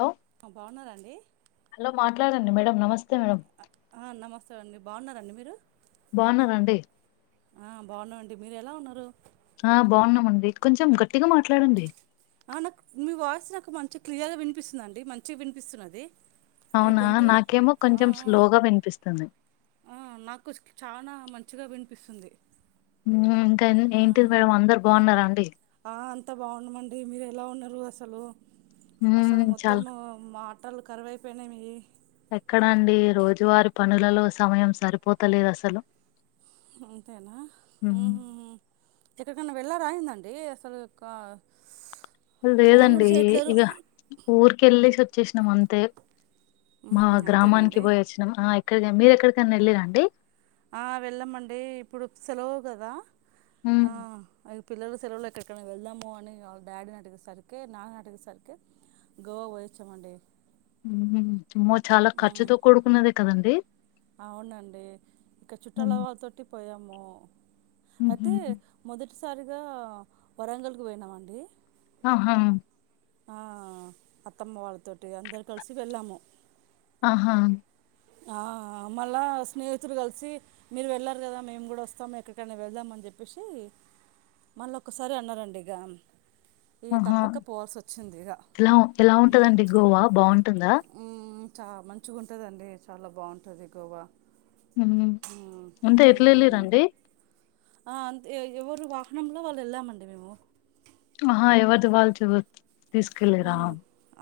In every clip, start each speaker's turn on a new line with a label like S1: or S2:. S1: Hello
S2: బాగున్నారా అండి
S1: hello మాట్లాడండి మేడం నమస్తే మేడం
S2: ఆ నమస్తే అండి బాగున్నారా అండి మీరు
S1: బాగున్నరా అండి
S2: ఆ బాగున్నాం అండి మీరు ఎలా ఉన్నారు
S1: ఆ బాగున్నామండి కొంచెం గట్టిగా మాట్లాడండి
S2: ఆ నాకు మీ వాయిస్ నాకు మంచి క్లియర్ గా వినిపిస్తుందిండి మంచిగా వినిపిస్తున్నది మీ
S1: అవునా
S2: గొంతు
S1: నాకేమో
S2: ఆ,
S1: కొంచెం
S2: ఆ,
S1: స్లోగా వినిపిస్తుంది
S2: చానా మంచిగా వినిపిస్తుంది
S1: ఇంకా ఏంటిది మేడం అందరు బాగున్నారా అండి
S2: అంత బాగుండమండి మీరు ఎలా ఉన్నారు అసలు అసలు
S1: మ్మ్ చాలా
S2: మొత్తము మా మాటలు కరువై పోయినాయిమియి
S1: లలో సమయం సరిపోతలేదు అసలు
S2: అంతేనా
S1: మ్మ్
S2: హుహుహు ఎక్కడి కన్న వెళ్ళరా ఎందండి అసలు కా
S1: అది
S2: ఫోన్ కూడా
S1: లేదండి
S2: చేయట్లేరు
S1: ఇక ఊరికి వెళ్ళసి వచ్చేసినాం అంతే మా
S2: ఉహు, అంతేనండి
S1: గ్రామానికి పోయి వచ్చినాం ఆ ఎక్కడికే మీరెక్కడికైనా వెళ్ళరా అండి
S2: ఆ వెళ్ళమండి ఇప్పుడు సెలవు కదా
S1: మ్మ్
S2: ఆ పిల్లలు సెలవుల్లో ఎక్కడికైనా వెళ్దాము అని వాళ్ళ డాడీ నడిగే సరికే నాన్న నాడిగే సరికే గోవా పోయ్యేంచా మండి
S1: అమ్మో చాలా ఖర్చుతో కూడుకున్నదే కదండి
S2: అవునండి ఇక చుట్టల
S1: మ్మ్
S2: వాళ్ళతోటి పోయాము అయితే మొదటిసారిగా వరంగల్ కి పోయినాం అండి
S1: ఆహా
S2: ఆ అత్తమ్మ వాళ్ళతోటి అందరు కలిసి వెళ్ళాము
S1: ఆహా
S2: ఆ మళ్లా స్నేహితులు కలిసి మీరు వెళ్ళారు కదా మేము కూడా వస్తాము ఎక్కడికైనా వెళ్దాం అని చెప్పేసి మళ్ల ఒక్కసారి అన్నారు అండి ఇగా
S1: ఆహా ఎలా ఎలా ఉంటదండి గోవా బావుంటుందా
S2: ఆ మంచిగా ఉంటదండి చాలా బావుంటది గోవా
S1: ఉమ్
S2: మ్మ్,
S1: అంటే ఎట్లా వెళ్ళిరు
S2: మ్మ్.
S1: అండి
S2: ఆ అంతే ఎవరు వాహనంలో వాళ్లు ఎళ్ళామండి మేము
S1: ఆహా ఎవరిది వాల్ది తీసుకెల్లరా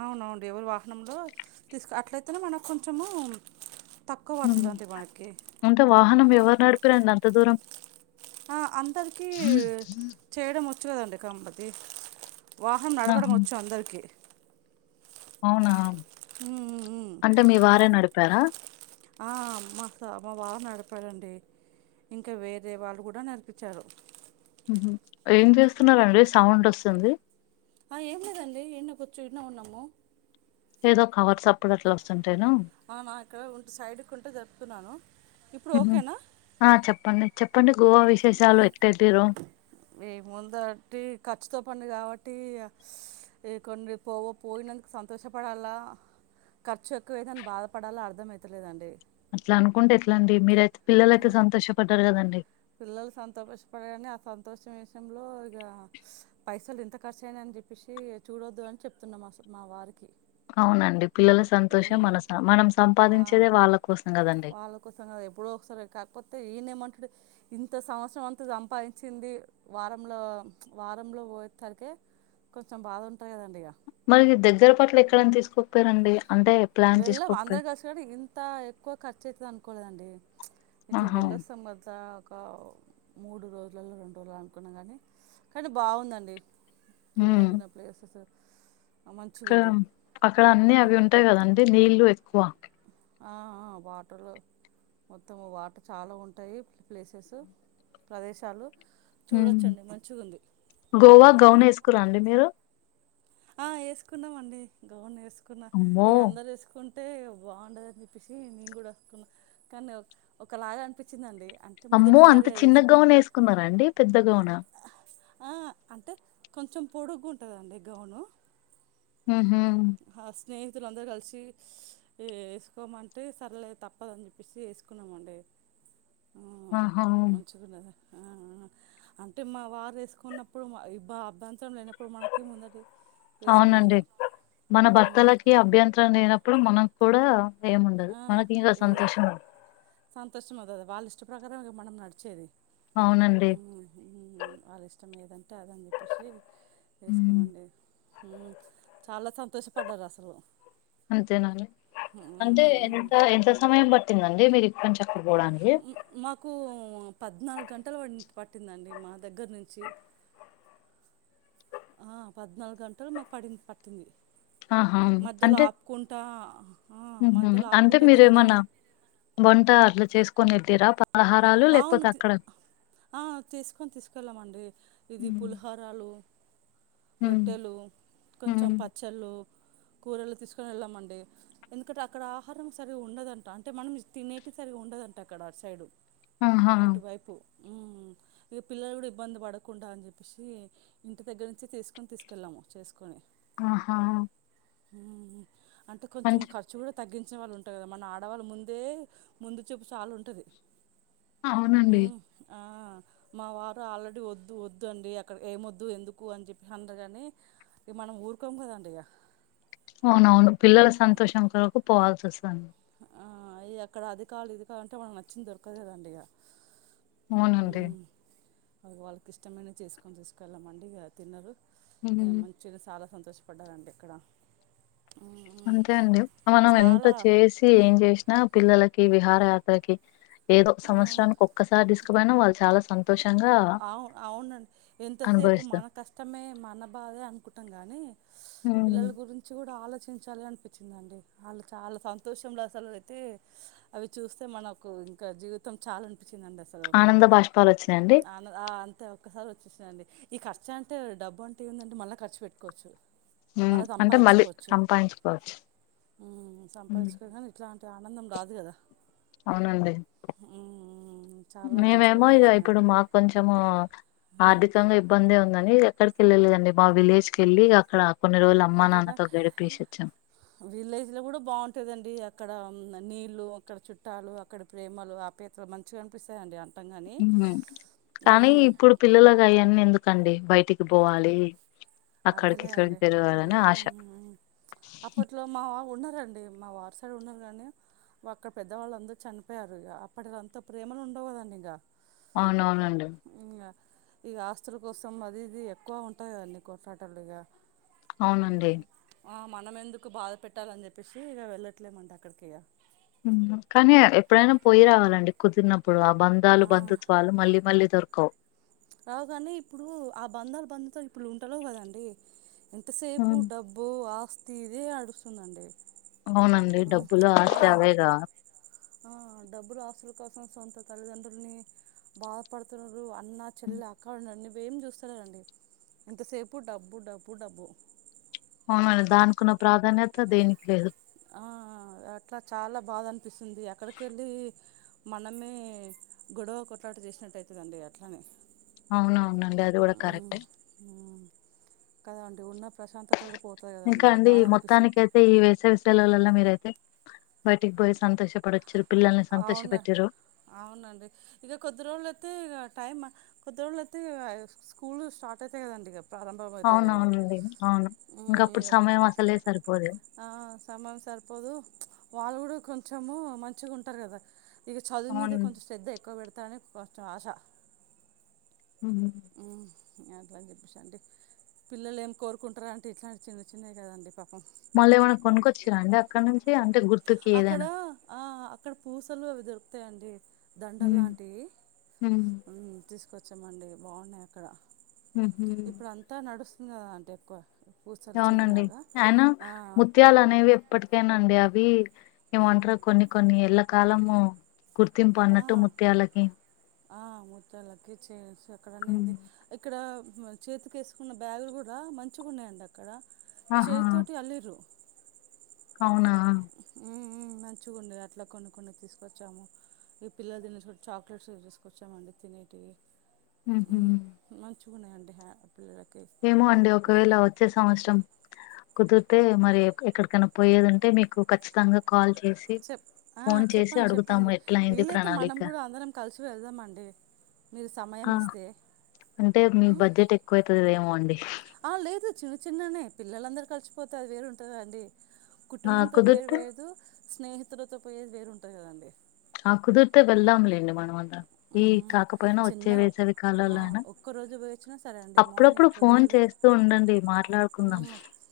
S2: అవునవును ఎవరు వాహనంలో తీసుకు అట్లయితేనే మనకు కొంచము
S1: ఉమ్ అంటే వాహనం ఎవరు నడిపిరు అండి అంత దూరం
S2: అందరికీ చేయడం వచ్చు కదండి కంపతి వాహనం నడపడం
S1: ఆహా!
S2: వచ్చు అందరికి
S1: అవునా
S2: ఉమ్, ఉమ్, ఉమ్.
S1: అంటే మీ వారే నడిపారా
S2: ఆ మా సా మా వారు నడిపాడండి ఇంకా వేరే వాళ్ళు కూడా నడిపించారు
S1: ఉమ్ హు ఏం చేస్తున్నారండి సౌండ్ వస్తుంది
S2: ఆ ఏం లేదండి ఈన్నే కూర్చు ఈన్నే ఉన్నాము
S1: ఏదో కవర్ సప్పుడు అట్లా వస్తుంది
S2: అవునా ఇక్కడ ఉ సైడ్కు ఉంటే జరుప్తున్నాను ఇప్పుడు
S1: హుహు.
S2: ఓకేనా
S1: ఆ! చెప్పండి. చెప్పండి గోవా విశేషాలు ఎట్టెళ్ళిర్రు?
S2: ఏ ముందటి ఖర్చుతో పని కావ ట్టి ఇగా కొన్ని పో పోయినందుకు సంతోషపడాలా ఖర్చు ఎక్కువ అయితాంది బాధపడాల అర్ధంమయితలేదండి
S1: అట్లా అనుకుంటే ఎట్ల అండి మీరైతే పిల్లలైతే
S2: ఆ.
S1: సంతోషపడ్డారు కదండి
S2: పిల్లలు సంతోషపడారని ఆ సంతోషం విషయంలో ఇగా పైసలు ఎంత ఖర్చు అయినాయని చూసి చూడొద్దు అని చెప్తున్నా మా సా మా వారి
S1: అవునండి పిల్లల సంతోషం
S2: మ్మ్.
S1: మనసా మనం సంపాదించేదే వాళ్ళ కోసం కదండి
S2: ఒక్కోసారి ఎప్పుడో ఒక సారీ కాకపోతే ఇప్పుడు [inaudible] ఇంత సంవత్సరం అంతా సంపాదించింది వారంల వారంలో పోయేతరికే కొంచెం బాధ ఉంటది కదా అండి ఇగ
S1: మరి మీ దగ్గర పట్ల ఎక్కడన్నా తీసుకోకపోయారండి అంటే ప్లాన్
S2: వెళ్ళాం అందరు
S1: చేసుకోకపోయారు
S2: కలిసినప్పుడు ఇంత ఎక్కువ ఖర్చు అయితది అనుకోలేదండి ఇట్లా
S1: ఆహా
S2: వెళ్ళొస్తాం మజాక్ మూడు రోజులల్లో రెండు రోజులో అనుకున్నా కానీ కానీ బాగుందండి చూడదగిన ప్లేసెస్ మంచిగా
S1: అక్క
S2: ఉంది
S1: అక్కడ అన్ని అవి
S2: మ్మ్.
S1: ఉంటాయి కదండి నీళ్ళు ఎక్కువ
S2: ఆ ఆ వాటరు మొత్తం వాటర్ చాలా ఉంటాయి ప్లేసెస్ ప్రదేశాలు
S1: ఉమ్
S2: చూడొచ్చండి మంచిగా ఉంది
S1: గోవా గౌన్
S2: మ్మ్.
S1: వేసుకుర్రా అండి మీరు
S2: ఆ ఏసుకున్నామండి గౌన్ ఏసుకున్నా
S1: అమ్మో
S2: ఇగ అందరు ఏసుకున్ అంటే బాగుండదని చెప్పేసి నేను కూడా ఏసుకున్న కానీ ఒకలాగా అనిపించిందండి
S1: అమ్మో అంత చిన్న గౌన్ ఏసుకున్నారా అండి పెద్దగౌనా
S2: ఆ అంటే కొంచెం పొడుగు ఉంటుందండి గౌను
S1: హ్మ్
S2: స్నేహితులు అందరు కలిసి వేసుకోమంటే సర్లే తప్పదని చెప్పేసి వేసుకున్నామండి [inaudible]
S1: ఆహా
S2: ఆ అంటే మా వారు వేసుకున్నప్పుడు మా ఇబ్బా అబ్బ ఇష్టం లేనప్పుడు మనకి ముందటి
S1: అవునండి
S2: వేసుకున్నాగా
S1: మన భర్తలకి అభ్యంతరం లేనప్పుడు మనం కూడా ఏం ఉండదు
S2: ఆ,
S1: మనకి ఇగా
S2: ఏ
S1: సంతోషము
S2: సంతోషం అవుతాది వాళ్ళ ఇష్ట ప్రకారమే కదా మనం నడిచేది
S1: అవునండి
S2: ఉమ్, ఉమ్, వాళ్ళ ఇష్టం ఏదంటే అదని చెప్పేసి
S1: ఉమ్
S2: వేసుకోమండి చాలా సంతోషపడ్డారు అసలు
S1: అంతేనండి
S2: ఉమ్, ఉమ్,
S1: అంటే
S2: ఉమ్.
S1: ఎంత ఎంత సమయం పట్టిందండి మీరు ఇక్కడి నుంచి అక్కడ పోవడానికి
S2: ఉమ్, మాకు పద్నాలుగు గంటలు పట్టిందండి మా దగ్గర నుంచి ఆ పద్నాలుగు గంటలు మాకు పడింది పట్టింది
S1: ఆహా
S2: మధ్యలో
S1: అంటే
S2: ఆపుకుంటా ఆ, మధ్యలో
S1: అంటే
S2: ఆపుకుంటా
S1: మీరేమన్నా
S2: తినడము
S1: వంట అట్లా చేసుకునేంటిరా
S2: అవును ఆ తీసుకొని తీసుకెళ్ళామండి ఇది పులిహోరలు
S1: ఉమ్
S2: రొట్టెలు కొంచెం
S1: ఉమ్
S2: పచ్చడులు కూరలు తీసుకొని వెళ్ళామండి ఎందుకంటే అక్కడ ఆహారం సరిగా ఉండదంట అంటే మనం తినేటి సరిగా ఉండదు అంట అంట అక్కడ అటు సైడు
S1: ఆహా
S2: అటువైపు మ్మ్ ఇక పిల్లలు కూడా ఇబ్బంది పడకుండా అని చెప్పేసి ఇంటి దగ్గర నుంచే చేసుకొని తీసుకెళ్ళాము చేసుకొని
S1: ఆహా
S2: అంటే కొంచెం ఖర్చు కూడా తగ్గించిన వాళ్ళు ఉంటుంది కదా మన ఆడవాళ్ళ ముందే ముందు చపు చాలు ఉంటుంది
S1: అవునండి
S2: మ్మ్ ఆ మా వారు ఆల్రెడీ వద్దు వద్దు అండి అక్కడ ఏమి వద్దు ఎందుకు అని చెప్పిన్నారు కాని ఇక మనం ఊరుకోం కదండి ఇగా
S1: అవునవును పిల్లల సంతోషం కొరకు పోవాల్సి వస్తుంది
S2: అ ఎక్కడ అది కావాలి ఇది కావాలి అంటే మనకి నచ్చింది దొరకదు కద అండి ఇక
S1: అవునండి
S2: వాళ్ వాళ్ళకి ఇష్టమైన చేసుకొని తీసుకెళ్ళామండి ఇగా తినరు
S1: ఉమ్
S2: మంచిగా సాల సంతోషపడ్డారండి ఇక్కడ
S1: అంతే అండి మనం ఎంత
S2: చాలా
S1: చేసి ఏం చేసినా పిల్ల విహారయాత్రకి ఏదో సంవత్సరానికి ఒక్కసారి తీసుకు పోయినా వాళ్ళు చాలా సంతో
S2: అవును అవునండి ఎంతసేపు మన
S1: అనుభవిస్తారు
S2: కష్టమే మన బాధే అనుకుంటాం గాని పిల్లల
S1: ఉమ్
S2: గురించి కూడా ఆలో చించాలి అనిపించిందిండి వాళ్ళు చాలా సంతోషంలో అసలు అయితే అవి చూస్తే మనకు ఇంకా జీవితం చాలు
S1: ఆనంద బాష్పాలు వచ్చినాయి
S2: అ అంతే ఒక్కసారి వచ్చేసా అండి ఈ ఖర్చు అంటే డబ్బు అంటే ఏం ఉంది మళ్ళీ ఖర్చు పెట్టుకోవచ్చు మళ
S1: మ్మ్ అంటే మళ్ళీ
S2: సంపాదించుకోవచ్చు
S1: సంపాదించుకోవచ్చు
S2: సంపాదించుకో కానీ ఇట్లా ఆనందం రాదు కదా
S1: అవునండి
S2: ఊ ఊ
S1: మేమేమో ఇది ఇప్పుడు మాకు కొంచం ఆర్థికంగా ఇబ్బంద ఉందని ఎక్కడికికెళ్ళ లేదండి మా విలేజ్ కి వెళ్ళి అక్కడ కొన్ని రోజులు అమ్మా నాన్నతో గడిపేసి వచ్చాం
S2: విలేజ్ లో కూడా బాగుంటాదండి అక్కడ నీలు అక్కడ చుట్టాలు అక్కడ ప్రేమలు ఆపేత్ర మంచిగా అనిపిస్తయండి అన్
S1: కానీ ఇప్పుడు పిల్లలలకు అయన్ని ఎందుకండి బయటికి పోవాలి అక్కడికి
S2: అదేలే
S1: ఇక్కడికి
S2: అండి
S1: తిరగాలని ఆశ
S2: మ్మ్ అండి మా వారి సైడ్ ఉన్నారు కానీ అక్కడ పెద్దవాళ్ళు అందరు చనిపోయారు ఇంక అప్పటి అంతా ప్రేమలు ఉండవు కదండి ఇంక
S1: అవునవునండి
S2: ఇగ ఆస్తుల కోసం అది ఇది ఎక్కువ ఉంటాది కొట్లాటాలు ఇక
S1: అవునండి
S2: ఆ మనం ఎందుకు బాధ పెట్టాలని చెప్పేసి ఇక వెళ్ళట్లేమండి అక్కడికి ఇక
S1: ఏమో కానీ ఎప్పుడైనా పోయి రావాలండి కుదిరిన ప్పుడు ఆ బంధాలు
S2: ఆ,
S1: బంధుత్వాలు మళ్ళీ మళ్ళీ దొరకవు
S2: రావు కనే ఇప్పుడు ఆ బంధాలు బంధుత్వాలు ఇప్పుడు ఉంటలెవ్ కదండి ఇంతసేపు
S1: ఉమ్
S2: డబ్బు ఆస్తి ఇదే అడుస్తుందండి
S1: అవునండి డబ్బులు ఆస్తీ అవేగా
S2: ఆ డబ్బులు ఆస్తుల కోసం సొంత తల్లిదండ్రులని బాధపడుతున్నారు అన్న చెల్ అక్క ఉండండి నువ్వేం చూస్తాలేరండి ఎంతసేపు డబ్బు డబ్బు డబ్బు
S1: అవునండి దానికున్న ప్రాధాన్యత దేనికి లేదు
S2: ఆ అట్లా చాలా బాధ అనిపిస్తుంది ఎక్కడికి వెళ్ళి మనమే గొడవ కొట్లాట చేసినట్టు ఐతదండి అట్లనే
S1: అవునవునండి అది కూడా
S2: మ్మ్
S1: కరెక్ట్ ఏ
S2: మ్మ్ కదా అండి ఉన్న ప్రశాంత
S1: ఇంకా అండి మొత్తానికికైతే ఈ వేసవి సెలవుల ల మీరైతే బయటికి పొయి సంతోష పడొచ్చు
S2: అవున అవునండి ఇక కొద్ది రోజుల అయితే ఇక టైమ్ కొద్ది రోజులు అయితే ఇగ ఇగ స్కూల్ స్టార్ట్ అయితయి కదండి ఇగ
S1: అవునవునండి అవును
S2: ఉమ్,
S1: ఇంకప్పుడు
S2: ఇక
S1: సమయం అసలే సరిపోదు
S2: ఆ సమయం సరిపోదు వాళ్ళు కూడా కొంచెము మంచిగా ఉంటారు కదా ఇక చదువు మీద
S1: అవును
S2: కొంచెం శ్రద్ధ ఎక్కువ పెడత తని కొంచం ఆశా
S1: ఊ
S2: అట్లాని చెప్పేసి అండి పిల్లలు ఏం కోరుకుంటార అండి ఇట్లాంటి చిన్న చిన్నవి కదండి పాపం
S1: మళ్ళీ ఏమైనా కొనుక్కొచ్చిరా అండి అక్కడి నుంచి అంటే గుర్తు
S2: అక్కడ ఆ అక్కడ పూసలు అవి దొరుకుతాయిండి దండల్
S1: ఉమ్.
S2: లాంటివి
S1: ఉమ్.
S2: తీసుకొచ్చామండి బాగున్నాయి అక్కడ
S1: ఉహుం.
S2: ఇప్పుడు అంతా నడుస్తుంది కదా అండి ఎక్కువ పూసలు చైన్
S1: అవునండి
S2: లాగా
S1: అయినా
S2: ఆ
S1: ముత్యాలు అనేవి ఎప్పటికైనాండి అవి అ ఏమంటరు కొన్ని కొన్ని ఎళ్ల కాలము గుర్తింపు
S2: ఆ
S1: అన్నట్టు ముత్యాలకి
S2: ఆ మూత్తలకి చేయొచ్చు అక్కడనేంది
S1: ఉమ్.
S2: ఇక్కడ చేతికి వేసుకున్న బ్యాగులు కూడా మంచిగున్నాయండి అక్కడ
S1: ఆహా
S2: చేతోటి అల్లిరూ.
S1: అవునా
S2: ఉ ఉ మంచిగా ఉండే అట్లా కొన్ని కొన్ని తీసుకొచ్చాము. ఈ పిల్లలు తినేచు చాక్లెట్స్ తీసుకొచ్చామండి తినేకి.
S1: ఉహు
S2: మంచిగున్నాయండి హ్య
S1: ఏమో అండి ఒకవేళ వచ్చే సంవత్సరం కుదిరితే మరి ఎక్కడికైనా పోయేదింటే మీకు ఖచ్చితంగా కాల్ చే
S2: చెప్ ఆ చెప్పండి చెప్పండి
S1: ఎట్లా అయింది
S2: వీలు అయితే మనం
S1: ప్రణాళిక
S2: కూడా అందరం కలిస్ వెళదామండి
S1: ఆ అంటే మీ
S2: ఉమ్,
S1: బడ్జెట్ ఎక్కువైతదేమో అండి
S2: ఆ లేదు చిన్న చిన్ననే పిల్లలందరూ కలిసిపోతే అది వేరుంటందండి.
S1: ఆ
S2: కుటుంబంతో పోయేది
S1: కుదిరితే
S2: వేరు స్నేహితులతో పోయేది వేరు ఉంటాది కదండి.
S1: ఆ కుదుర్తే వెళ్లాలేండి మనం ఈ
S2: హ్మ్ హ్మ్
S1: కాకపోయినా వచ్చే
S2: చిన్నగా
S1: వేసేవి
S2: ఆ
S1: కాలల్లో అయినా అప్పుడప్పుడు ఫోన్
S2: ఏదోలే
S1: చేస్తూ ఉండండి మాట్లాడుకుందాం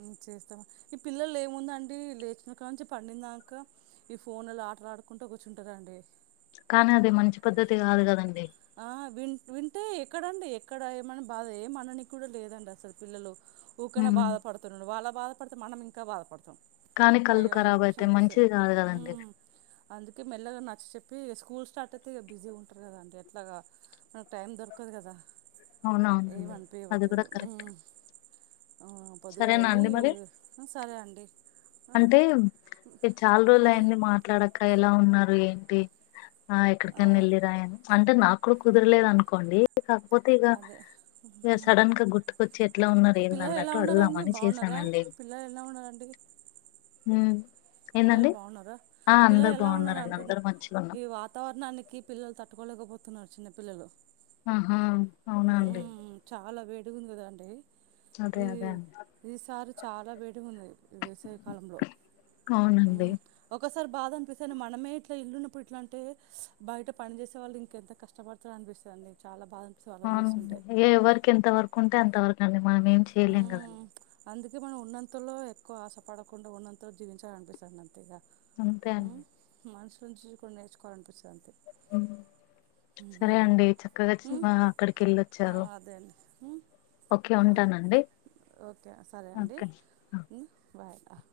S2: ఉమ్ చేస్తాం ఈ పిల్లలు ఏముందన్ డి లేచిన కానుంచి పండినదాక ఈ ఫోన్లలో ఆటలా ఆడుకుంటూ కూర్చుంటారండి.
S1: కానీ అది మంచి పద్ధతి కాదు కదండి
S2: ఆ విన్ వింటే ఎక్కడండి ఎక్కడ ఏమని బాధ ఏమనని కూడా లేదండి అసలు పిల్లలు ఊకేనే
S1: ఉమ్.
S2: బాధపడుతరండి వాళ్ళ బాధపడితే మనం ఇంకా బాధపడతాం.
S1: కానీ కళ్ళు
S2: అయ్యో అని
S1: కరాబ్
S2: చెప్పేసి
S1: అయితాయ్
S2: అనిపిస్తది
S1: మంచిది కాదు కదండి.
S2: మ్మ్ అందుకే మెల్లగా నచ్చ చెప్పి స్కూల్ స్టార్ట్ అయితే ఇగ బిజీ ఉంటారు కదండి. అట్లాగా నాకు టైం దొరకదు కదా
S1: అవునా
S2: ఏం
S1: అవునండి అది
S2: అనిపియవద్దు
S1: కూడా
S2: కదా
S1: కరెక్ట్
S2: మ్మ్ ఆ పొద్దుగాల
S1: సరేనా
S2: వెళ్ళి
S1: అండి మరి
S2: ఉ సరే అండి ఆ
S1: అంటే మీర్ చాలా రోజులు
S2: అదే
S1: అయింది మాట్లాడక ఎలా ఉన్నారు ఏంటి. ఆ ఎక్కడికైనా వెళ్ళిరాయని అంటే నాకు కుదరలేదు అనుకోండి. కాకపోతే ఇగా
S2: అదే
S1: ఇగ
S2: ఉమ్,
S1: సడన్గా గుర్తుకొచ్చి ఎట్లా ఉన్నారు ఏందన్నట్టు అడుగుదామని చేశాను.
S2: ఆ పిల్లలు ఎలా ఉన్నారండి
S1: ఉ
S2: పిల్లలు
S1: ఏందండి
S2: బాగున్నారా
S1: ఆ
S2: పిల్లలు
S1: అందరు
S2: ఎలా ఉన్నారు
S1: బాగున్నారండి
S2: అంటున్నా
S1: అందరు మంచ్
S2: ఈ వాతావరణానికి పిల్లలు తట్టుకోలేకపోతున్నారు చిన్నపిల్లలు.
S1: ఆహా అవునా అండి
S2: వేడిగుంది కాదండి
S1: అదే
S2: ఈ
S1: అదే అండి
S2: ఈ సర్ చాలా వేడిగున్నది వేసవి కాలంలో ఉ
S1: అవునండి
S2: ఒకస్ సార్ బాధ అనిపిస్తాను మనే ఇట్లా ఇల్లున్నప్పుడు ఇట్లాంటే, బయట పని చేసే వాళ్లు ఇంకెంత కష్టపడతారు అనిపి స్తంది చాలా బాద
S1: అవునండి ఎవరికి ఎంత వరకు ఉంటే అంత వరకు అండి మనం ఏం చేయలేం
S2: మ్మ్
S1: కదండి.
S2: అందుకే మనం ఉన్నంతలో ఎక్కువ ఆశపడకుండా ఉన్నంతలో జీవించాలని అనిపిస్తంది అంతేగా.
S1: అంతే అండి
S2: కొంచు కొన్ని నేర్చువాలనిపిస్తుంది
S1: ఉ సరే అండి చక్కగా చు
S2: మ్మ్
S1: అక్కడికి వెళ్ళి
S2: ఆ
S1: వచ్చారు.
S2: అదే అండి మ్మ్
S1: ఓకే
S2: ఆ
S1: ఉంటాను
S2: ఓకే సరే అండి
S1: ఆ
S2: బాయ్ ఆ.